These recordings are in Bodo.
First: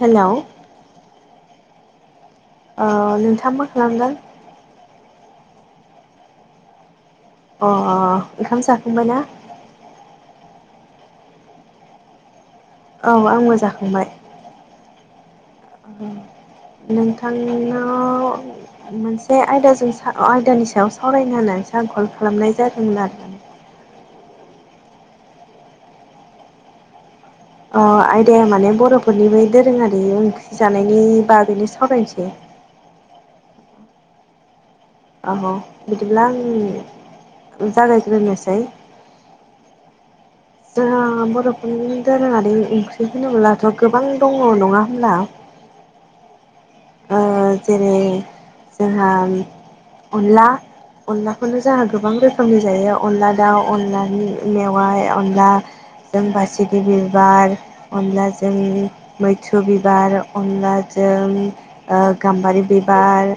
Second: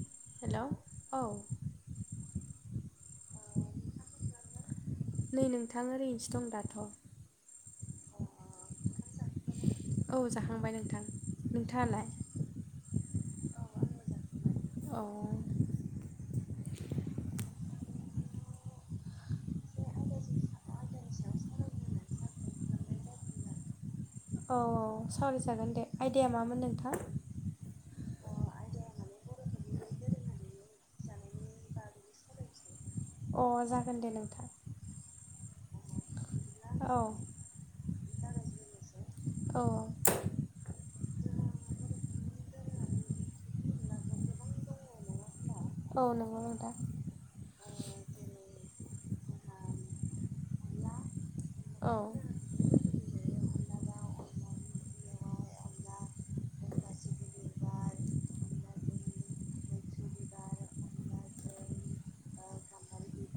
हेलौ हेलौ औ अ नोंथां मा खालामगोन नै नोंथां ओरैनोसो दं दाथ' अअ ओंखाम जाखांबाय ना [inaudible] औ जाखांबाय नोंथां नोंथाङालाय औ आंबो जाखांबाय अह ओम नोंथांनाव मोनसे आयदाजों सा आयदानि सायाव सावरायनो होननानै सो आं खल खालामनाय जादोंमोन आरो औ औ सावरायजागोन दे आयदाया मामोन नोंथां अ आयदाया माने बर'फोरनि बै दोरोङारि ओंख्रि जानायनि बागैनो सावरायनिसै अ जागोन दे नोंथां औऔ बिदिब्ला आं औ जागायग्रोनोसै औ [inaudible] जोंहा बर'फोरनि दोरोङारि ओंख्रि होनोब्लाथ' गोबां दङ नङा होमब्ला औ नंगौ नोंथां ओ जेरै जोंहा अनला अनलाखौनो जोंहा औ गोबां रोखोमनि जायो अनला दाउ अनलानि मेवाइ अनला दों बासिगि बिबार अनलाजों मैथ्रु बिबार अनलाजों ओ गाम्बारि बिबार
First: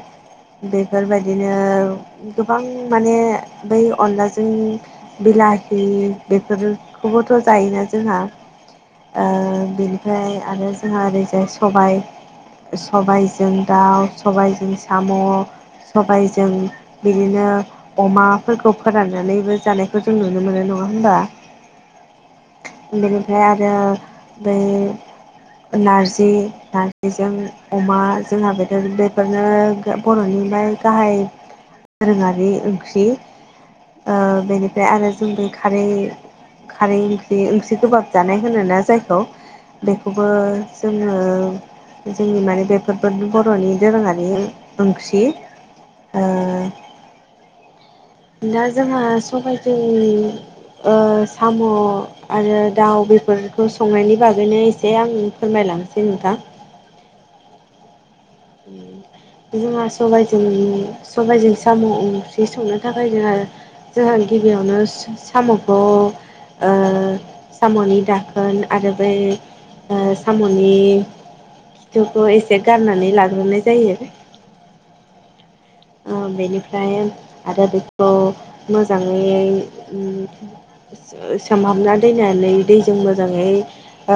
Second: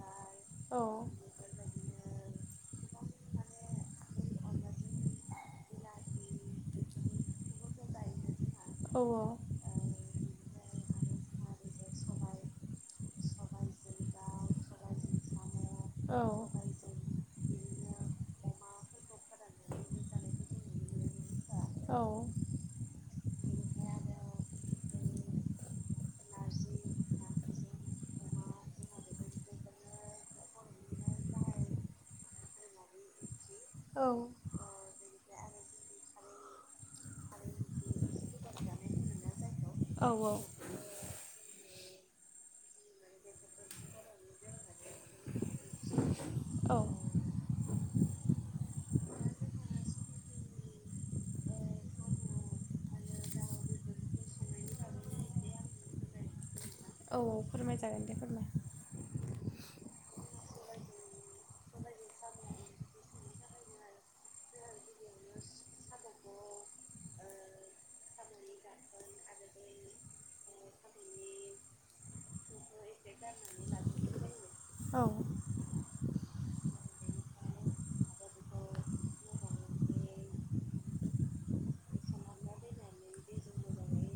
औ बेफोरबायदिनो गोबां माने बै अनलाजों बिलाहि बेफोरखौबोथ' जायोना जोंहा औ ओ बेनिफ्राय आरो जोंहा ओरैजाय सबाय सबाय जों दाउ सबायजों साम' औ सबायजों बिदिनो अमाफोरखौ फोराननानैबो जानायखौ जों नुनो मोनो नङा होमबा औ बेनिफ्राय आरो बै नारजि नारजिजों अमा जोंहा बेनो बेफोरनो बर'नि गाहाय दोरोङारि ओंख्रि ओ औ बेनि ओमफ्राय आरो जों बे खारै खारै ओंख्रि ओंख्रि गोबाब जानाय होनोना जायखौ औ बेखौबो जोङो जोंनि माने बे फोरबो बर'नि दोरोङारि ओंख्रि [inaudible] दा जोंहा सबायजों ओ साम' आरो दाउ बेेफोरखौ संनायनि बागैनो एसे आं फोरमायलांसै नोंथां औ फोरमाय जागोन दे फोरमाय जोंहा सबायजों सबायजों साम' ओंख्रि संनो थाखाय जोंहा जोंहा गिबियावनो साम'खौ ओ साम'नि दाखोन आरो बै ओ साम'नि खिथुखौ एसे गारनानै लाग्रोनाय जायो औ [inaudible] आ बेनिफ्राय आरो बेखौ मोजाङै उम सो सोमहाबना दोननानै दैजों मोजाङै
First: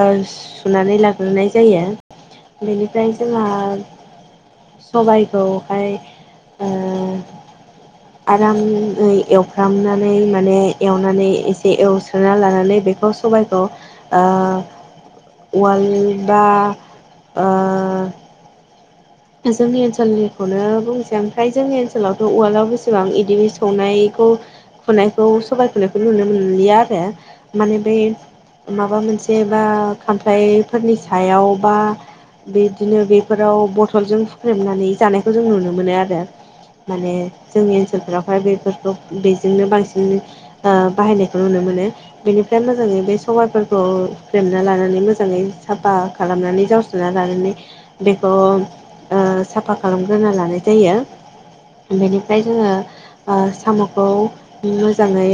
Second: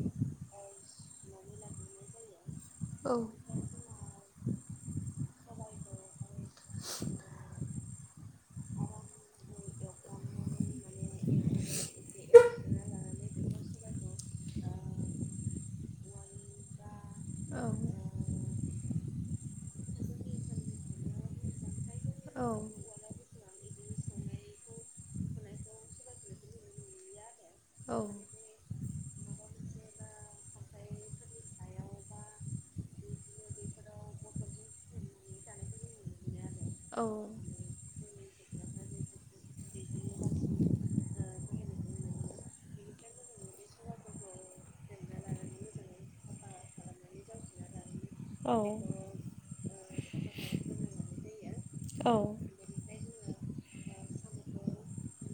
आ सुनानै लाग्रोनाय जायो बिनिफ्राय औ जोंहा सबायखौहाय ओ आरामै एवफ्रामनानै माने एवनानै एसे एवस्रोना लानानै बेखौ सबाइखौ ओ उवालदा ओ औ [inaudible] जोंनि ओनसोलनिखौनो बुंसै ओमफ्राय जोंनि ओनसोलावथ' औ उवालाव बेसेबां इदि संनायखौ खुनायखौ सबाय खुनायखौ नुनो मोनलिया आरो माने औ बे माबा मोनसे बा खामफ्लाइफोरनि सायाव बा बेदिनो बेफोराव बथ थलजों फुख्रेमनानै जानायखौ जों नुनो मोनो आरो माने जोंनि ओनसोलफोरावहाय बेफोरखौ बेजोंनो बांसिन ओ बाहायनायखौ नुनो मोनो बिनिफ्राय मोजाङै बे सबायाइफोरखौ फेमना लानानै मोजाङै साफा खालामनानै जावस्रोना लानानै बेखौ ओ साफा खालामग्रोना लानाय जायो बेनिफ्राय जोङो आ साम'खौ मोजाङै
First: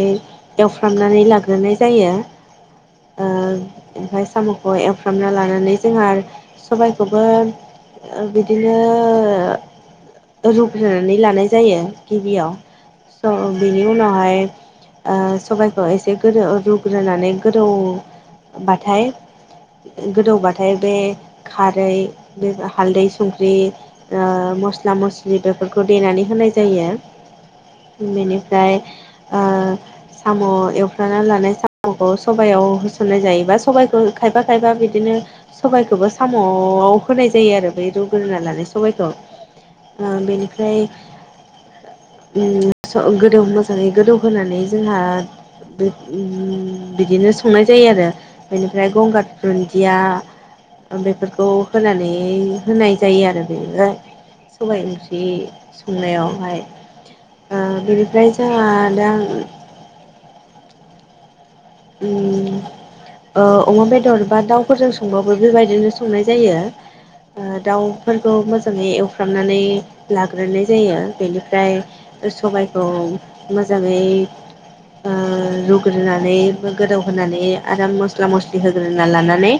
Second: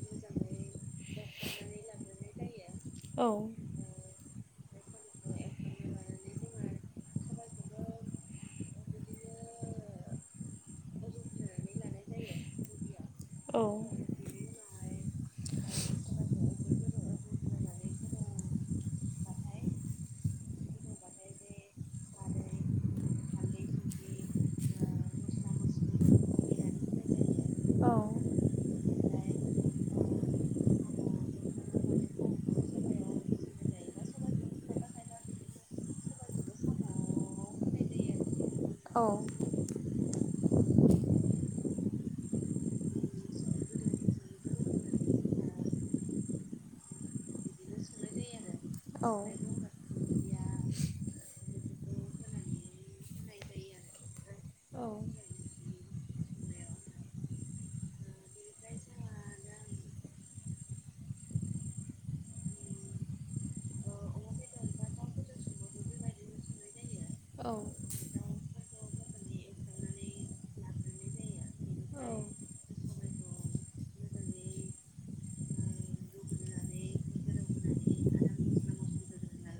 एवफ्रामनानै लाग्रोनाय जायो ओ ओमफ्राय साम'खौ एवफ्रामना लानानै जोंहा आर सबायखौबो बि बिदिनो रुग्रोनानै लानाय जायो गिबियाव [unintelligible] बिनि उनावहाय ओ सबायखौ एसे गोदौ रुग्रोनानै गोदौबाथाय [unintelligible] गोदौबाथाय बे खारै बे हालदै संख्रि ओ मस्ला मस्लि बेफोरखौ देनानै होनाय जायो औ बिनिफ्राय आ साम' एवफ्राना लानाय जा मखौ सबायाव होसननाय जायोबा बा सबाइखौ खायफा खायबा बिदिनो सबायखौबो साम'आव होनाय जायो आरो बे रुग्रोना लानाय औ सबायखौ आ बेनिफ्राय [inaudible] उम स गोदौ मोजाङै गोदौ होनानै जोंहा उम बिदिनो संनाय जायो आरो बेनिफ्राय गंगार होननानै दुन्दिया बेफोरखौ होनानै होनाय जायो आरो [unintelligible] बुंगासिनो सबाइ ओंख्रि संनायावहाय आ बिनिफ्राय जाहा दा उम ओ अमा बेदर बा दाउफोरजों संबाबो बेबायदिनो संनाय जायो। ओ दाउफोरखौ मोजाङै एवफ्रामनानै लाग्रोनाय जायो बेनिफ्राय लाबोनाय जायो सबायखौ मोजाङै ओ रुग्रोनानै गोदौ होनानै आराम मस्ला मस्लि होग्रोना लानानै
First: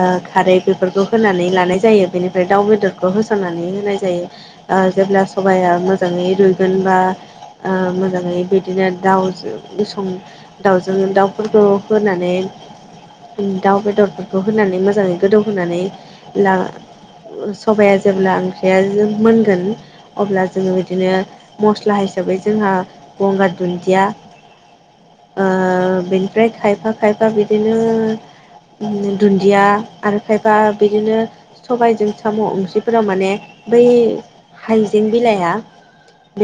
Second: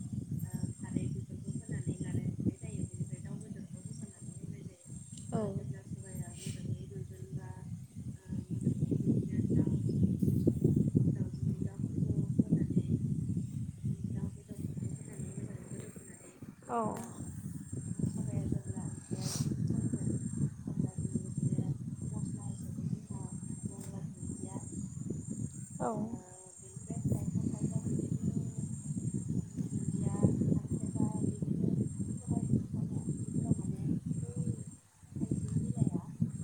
ओ खारै बेफोरखौ होनानै लानाय जायो बिनिफ्राय दाउ बेदरखौ होसननानै होनाय जायो ओ जेब्ला सबाया मोजाङै बेनिफ्राय रुय जेब्ला गोन सबाया मोजाङै बा रुइगोनबा ओ मोजाङै बिदिनो दाउजों सं दाउजों जोङो दाउफोरखौ होनानै दाउ बेदरफोरखौ होनानै मोजाङै गोदौ होनोनानै ला अब्ला आथिखालावबो माने मबाइलाव फ्राय देनायखौ नुनो मोनला जेनेबा गोदोनिफ्राय स सबाया जेब्ला ओंख्रिया मोनगोन। अब्ला जोङो बिदिनो मस्ला हिसाबै जोंहा गंगार दुन्दिया। [unintelligible] [inaudible] ओ बिनिफ्राय खायफा-खायफा बिदिनो दुन्दिया आरो खायबा बिदिनो सबायाइजों साम' ओंख्रिफोराव माने बै हाइजें बिलाइआ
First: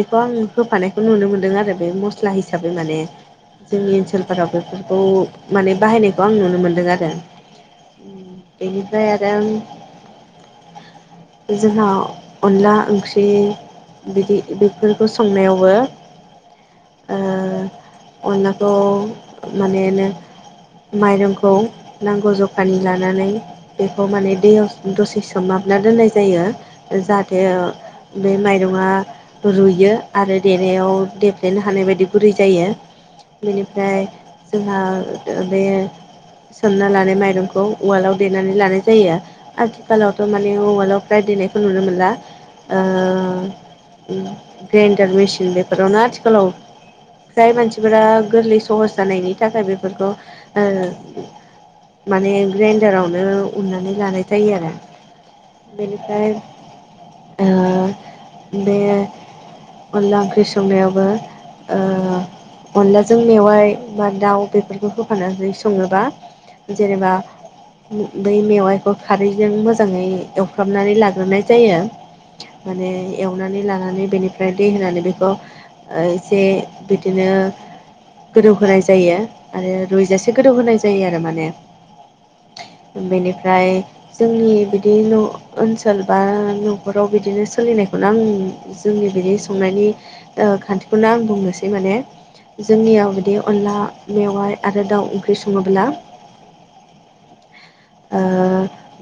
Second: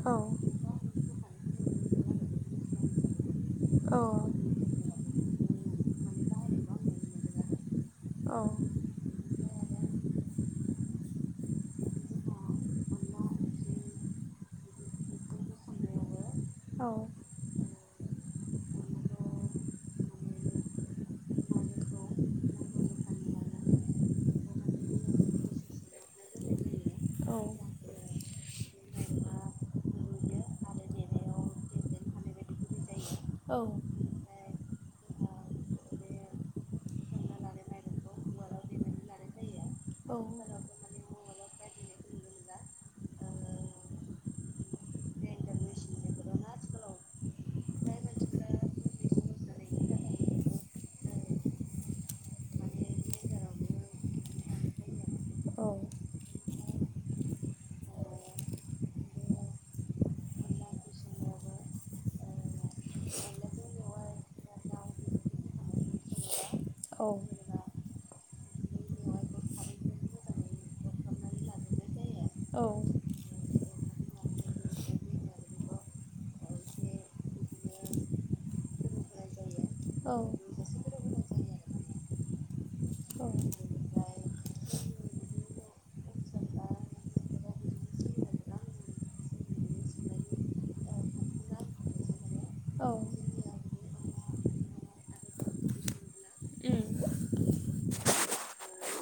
बेखौ आं होफानायखौ नुनो मोनदों आरो बे मस्ला हिसाबै माने। जोंनि ओनसोलफोराव बेफोरखौ माने बाहायनायखौ आं नुनो मोनदों आरो। बेनिफ्राय आरोम [inaudible] [unintelligible] जोंहा अनला ओंख्रि बिदि बेफोरखौ संनायाववो जोंनि ओ अनला खौ माने नो माइरंखौ नांगौ जखानि लानानै। बेखौ माने दैयाव दसे सोमाबना दोननाय जायो जाहाथेओ बिदिनो बे माइरङा रुयो आरो देनायाव देफ्लेनो हानाय बायदि गुरै जायो। [inaudible] [unintelligible] बेनिफ्राय जोंहा बे सोमना लानाय माइरंखौ उवालाव देनानै लानाय जायो। आथिखालावथ' ओनसोल माने उवालाव फ्राय देनायखौ नुनो मोनला। ओ उम ग्राइन्डार मेसिन बेफोरावनो आथिखालाव फ्राय मानसिफोरा गोरलै सहस जानायनि थाखाय बेफोरखौ ओ [inaudible] [unintelligible] माने ग्राइन्डारावनो उननानै लानाय जायो आरो। बेनिफ्राय ओ बे अनला ओंख्रि संनायावबो ओ अनला जों मेवाइ बा दाउ बेफोरखौ होफानानै सङोबा जेनेबा बै मेवाइखौ खारैजों मोजाङै एवफ्रामनानै लाग्रोनाय जायो। माने एवनानै लानानै बेनिफ्राय दै होनानै बेखौ ओ एसे बिदिनो [inaudible] [unintelligible] गोदौ होनोनाय जायो आरो रुयजासे गोदौ होनाय जायो आरो माने। बेनिफ्राय जोंनि बिदि न' ओनसोल बा न'खराव बिदिनो बिदिनो सोलिनाय गोबां सोलिनायखौनो जोंनि आं संनायनि जोंनि बिदि संनायनि ओ खान्थिफोरा खान्थिखौनो आं बुंनोसै माने जोंनियाव आंनिजों बिदि अनला मेवाय आरो दाउ ओंख्रि सङोबोला। उम ओ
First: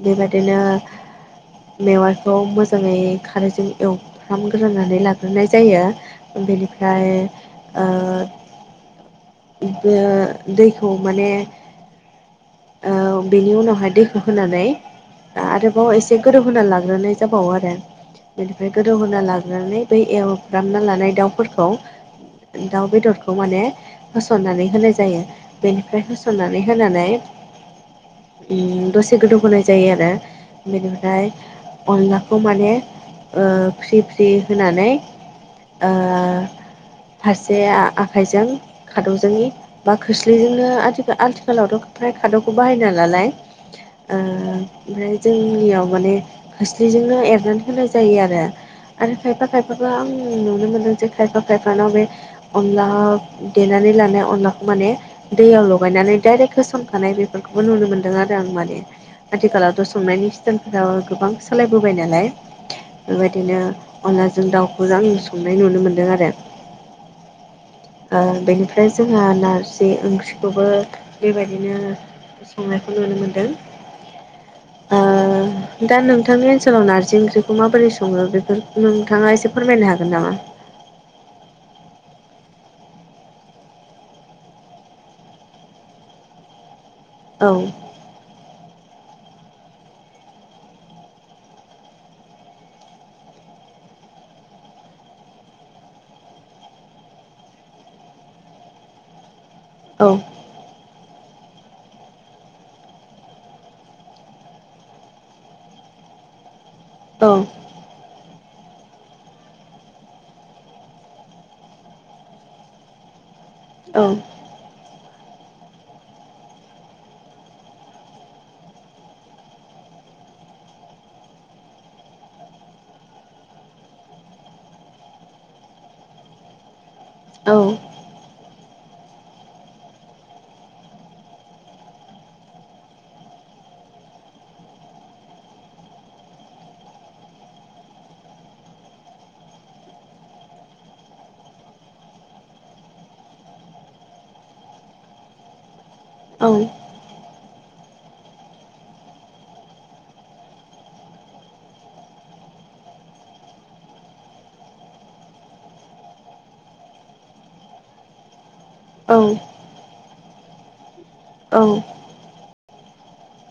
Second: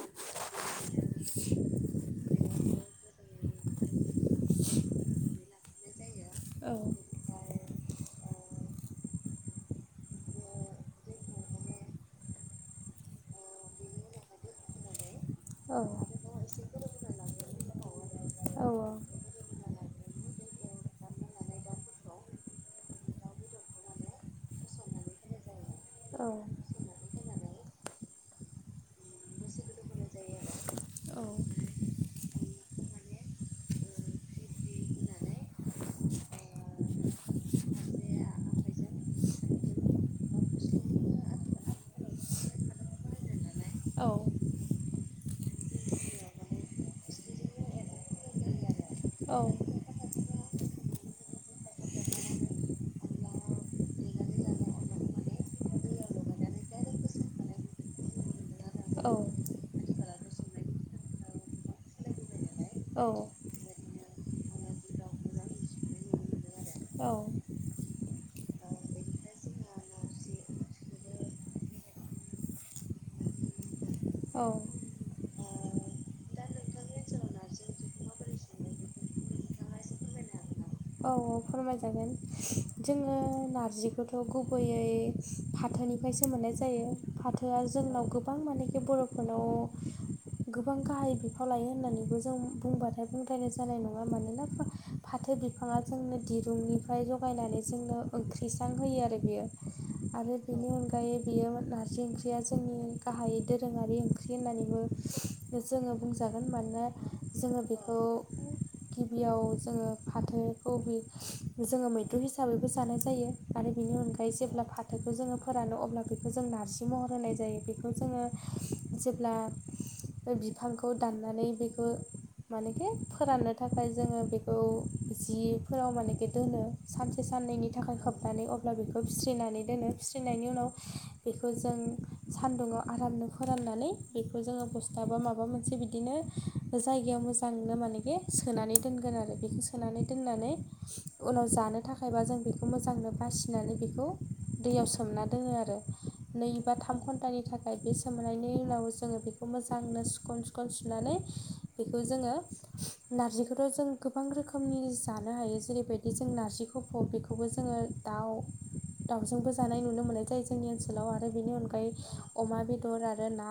बेबायदिनो [inaudible] [unintelligible] मेवाइखौ मोजाङै खारैजों एवफ्रामग्रोनानै लाग्रोनाय जायो। जोंनि बेनिफ्राय ओ बेओ दैखौ माने ओ बेनि उनाव फाय दैखौ होनानै औ आरोबाव एसे गोदौ होना लाग्रोनाय जाबावो आरो। औ बेनिफ्राय गोदौहोना लाग्रोनानै बै एवफ्रामना लानाय दाउफोरखौ दाउ बेदरखौ माने होसननानै होनाय जायो बेनिफ्राय होसननानै होनानै उम दसे गोदौ होनाय जायो आरो बेनिफ्राय अनला खौ माने ओ फ्रि-फ्रि होनानै ओ फारसे आ-आखाइजों खादौजोंनि बा खोस्लिजोंनो आथिखा आथिखालावथ फ्राय खादौखौ बाहायला नालाय। ओ ओमफ्राय जोंनियाव माने खोस्लिजोंनो एरनानै होनाय जायो आरो आरो औ खायफा-खायफा [unintelligible] आं नुनो मोनदों जे खायफा - खायफानाव बे अनला देनानै लानाय अनलाखौ माने दैयाव लगायनानै डाइरेक्ट होसनखानाय बेफोरखौबो नुनो मोन्दों आरो। मोजां माने आथिखालावथ संनायनि सिटाइलफोरा गोबां सालायबोबाय नालाय। औ बेबायदिनो अनलाजों दाउखौ आं संनाय नुनो मोनदों आरो। औ। ओ बेनिफ्राय जोंहा नारजि ओंख्रिखौबो बेबायदिनो संनायखौ नुनो मोनदों। औ। ओ दा नोंथांनि ओनसोलाव नारजि ओंख्रिखौ माबोरै सङो बेफोरखो नोंथाङा एसे फोरमायनो हागोन नामा? औ औ फोरमायजागोन जोङो नारजिखौथ' गुबैयै फाथोनिफ्रायसो मोननाय जायो। औ फाथोआ जोंनाव [unintelligible] गोबां मानेखि बर'फोरनाव गोबां गाहाय बिफाव लायो होननानैबो जों बुंबाथाय बुंद्रायनाय जानाय नङा। मानोना फाथो [unintelligible] बिफाङा जोंनो दिरुंनिफ्राय जगायनानै जोंनो ओंख्रिसां होयो आरो बियो औ आरो बेनि अनगायै बियो नारजि ओंख्रिया जोंनि गाहायै दोरोङारि ओंख्रि होननानैबो जोङो बुंजागोन मानोना औ जोङो बेखौ गिबियाव जोङो [unintelligible] [unintelligible] जोङो मैद्रु हिसाबैबो जानाय जायो आरो बेनि औ अनगायै जेब्ला [unintelligible] फाथोखौ जोङो फोरानो अब्ला बेखौ जों नारजि महर होनाय जायो बेखौ जोङो जेब्ला बिफांखौ दाननानै बेखौ मानेखि फोराननो थाखाय जोङो बेखौ जिफोराव मानेखि दोनो सानसे औ साननैनि थाखाय खोबनानै [unintelligible] अब्ला बेखौ फिस्रिनानै दोनो। फिस्रिनायनि उनाव बेखौ जों सानदुुंआव आरामनो फोराननानै बेखौ जोङो बस्थाबा माबा मोनसे बिदिनो जायगायाव मोजांनो मानेखि सोनानै दोनगोन आरो बेखौ सोनानै दोननानै उनाव जानो थाखायबा जों बेखौ मोजांनो बासिनानै बेखौ दैयाव सोमना दोनो आरो नै बा थाम घन्टानि थाखाय ओमफ्राय बे सोमनायनि उनाव जोङो बेखौ मोजांनो सुखन- सुखन सुनानै बेखौ जोङो नारजिखौथ' जों गोबां रोखोम रोखोमनि जानो हायो जेरैबायदि जों नारजिफोरखौ बेखौबो जोङो दाउ औ दावजोंबो जानाय नुनो मोननाय जायो जोंनि ओनसोलाव आरो बेनि औ अनगायै अमा बेदर आरो ना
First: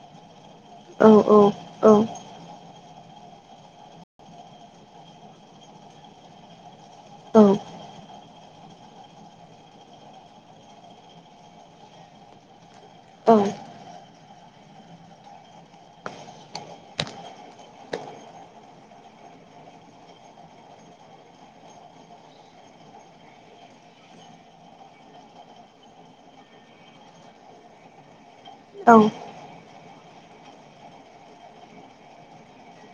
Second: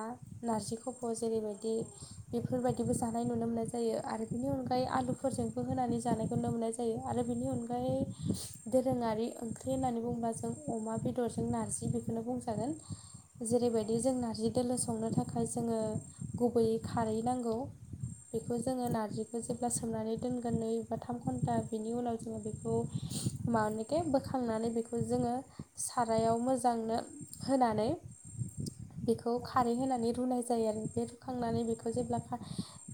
नारजि खफ औ औ जेरैबायदि बेफोरबायदिबो जानाय नुनो मोननाय जायो आरो बेनि अनगायै आलुफोरजोंबो होनानै जानायखौ नुनो मोननाय जायो। जायो आरो बेनि अनगायै [unintelligible] दोरोङारि ओंख्रि होननानै बुंङोब्ला जों अमा बेदरजों नारजि बेखौनो बुंजागोन। जेरैबायदि जों नारजि दोलो संनो थाखाय जोङो गुबैयै खारै नांगौ। बेखौ जोङो नारजिखौ जेब्ला सोमनानै [unintelligible] नै बा थाम घन्टा बिनि उनाव जोङो बेखौ मानिखे बोखांनानै बेखौ जोङो सारायाव मोजांनो होनानै बेखौ [unintelligible] खारै होनानै रुनाय जायो आरो बे रुखांनानै बेखौ जेब्ला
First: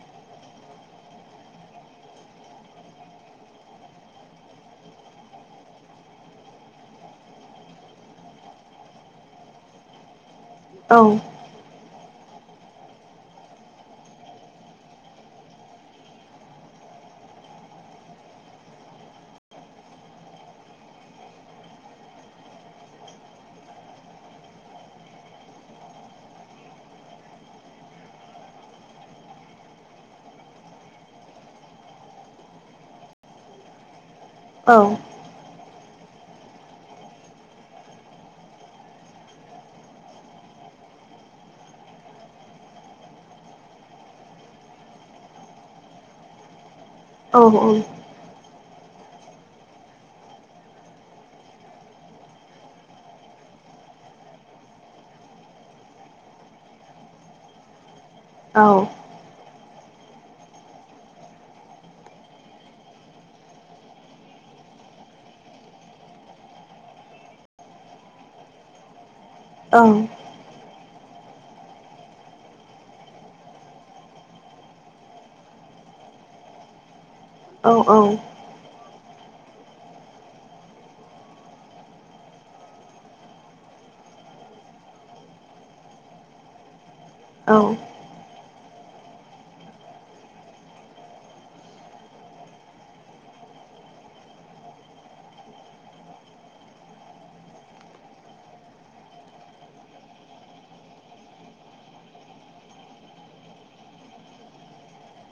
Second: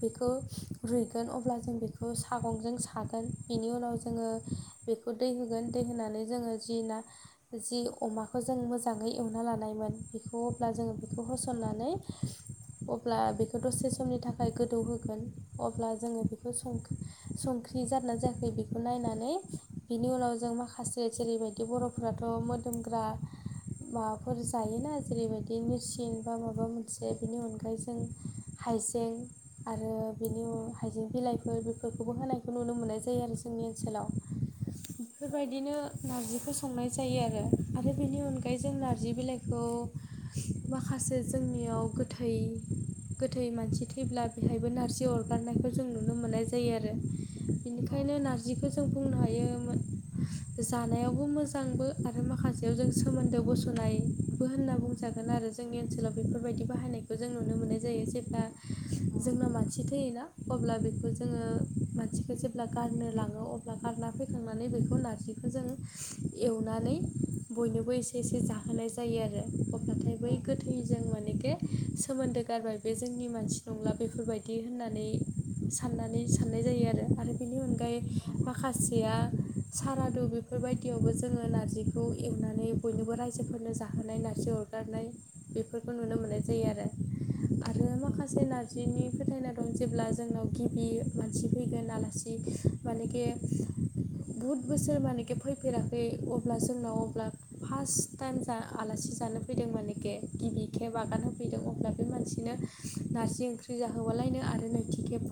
बेखौ रुइगोन अब्ला जों बेखौ सागंजों सागोन बेनि उनाव जोङो बेखौ दै होगोन दै होनानै जोङो जि ना जि अमाखौ जों मोजाङै एवना लानायमोन बेखौ अब्ला जोङो बेखौ होसनानै अब्ला बेखौ दसे समनि थाखाय गोदौहोगोन अब्ला जोङो बेखौ [unintelligible] संख्रि जादोंना जायाखै बेखौ नायनानै बिनि उनाव जों माखासे जेरैबायदि बर' [unintelligible] मोदोमग्रा माबाफोर जायोना जेरैबायदि निरसिं बा माबा मोनसे बेनि अनगायै जों हाइजें आरो बेनि हाइजें बिलाइफोर बेखौबो होनायखौ नुनो मोननाय जायो आरो जोंनि ओनसोलाव औ बेफोरबायदिनो नार्जिखौ संनाय जायो आरो आरो बेनि अनगायै जों नार्जि बिलाइखौ माखासे जोंनियाव गोथै गोथै मानसि थैब्ला बेहायबो नारजि अरगारनायखौ जों नुनो मोननाय जायो आरो बेनिखायनो नार जिखौ जों बुंनो हायो जानायावबो मोजांबो आरो माखासे याव जों सोमोन्दो बस'नायबो होनना बुंजागोन आरो जोंनि ओनसोलाव बेफोरबायदि बाहायनायखौ जों नुनो मोननाय जायो जेब्ला औ जोंना मानसि थैयोना अब्ला बेखौ जों जोङो मानसिखौ जेब्ला गारनो लाङो अब्ला गारना फैखांनानै बेखौ नारजि जों एवनानै बयनोबो एसे एसे जाहोनाय जायो आरो औ अब्लाथाय बै गोथैजों मानेखे सोमोन्दो गारबाय बे जोंनि मानसि नंला बेफोरबायदि होननानै साननानै साननाय जायो आरो बिनि औ अनगायै औ माखासेया सारादु बेफोरबायदियावबो जोङो नार्जिखौ एवनानै बयनिबो रायजोफोरनो जा नाय नार्जि अरगारनाय बेफोरखौ नुनो मोननाय जायो आरो औ आरो माखासे नारजिनि फोथायनाय दं जेब्ला जोंनाव गिबि मानसि फैगोन आलासि मानेखे बुहुद बोसोर मानेखे फैफेराखै अब्ला जोंनाव अब्ला फार्स्ट टाइम जा आलासि जानो होफैदों मानेखे गिबि खेब आगान होफैदों अब्ला बे मानसिनो नारजि ओंख्रि फुजा होबालायनो आरो नैथि खेब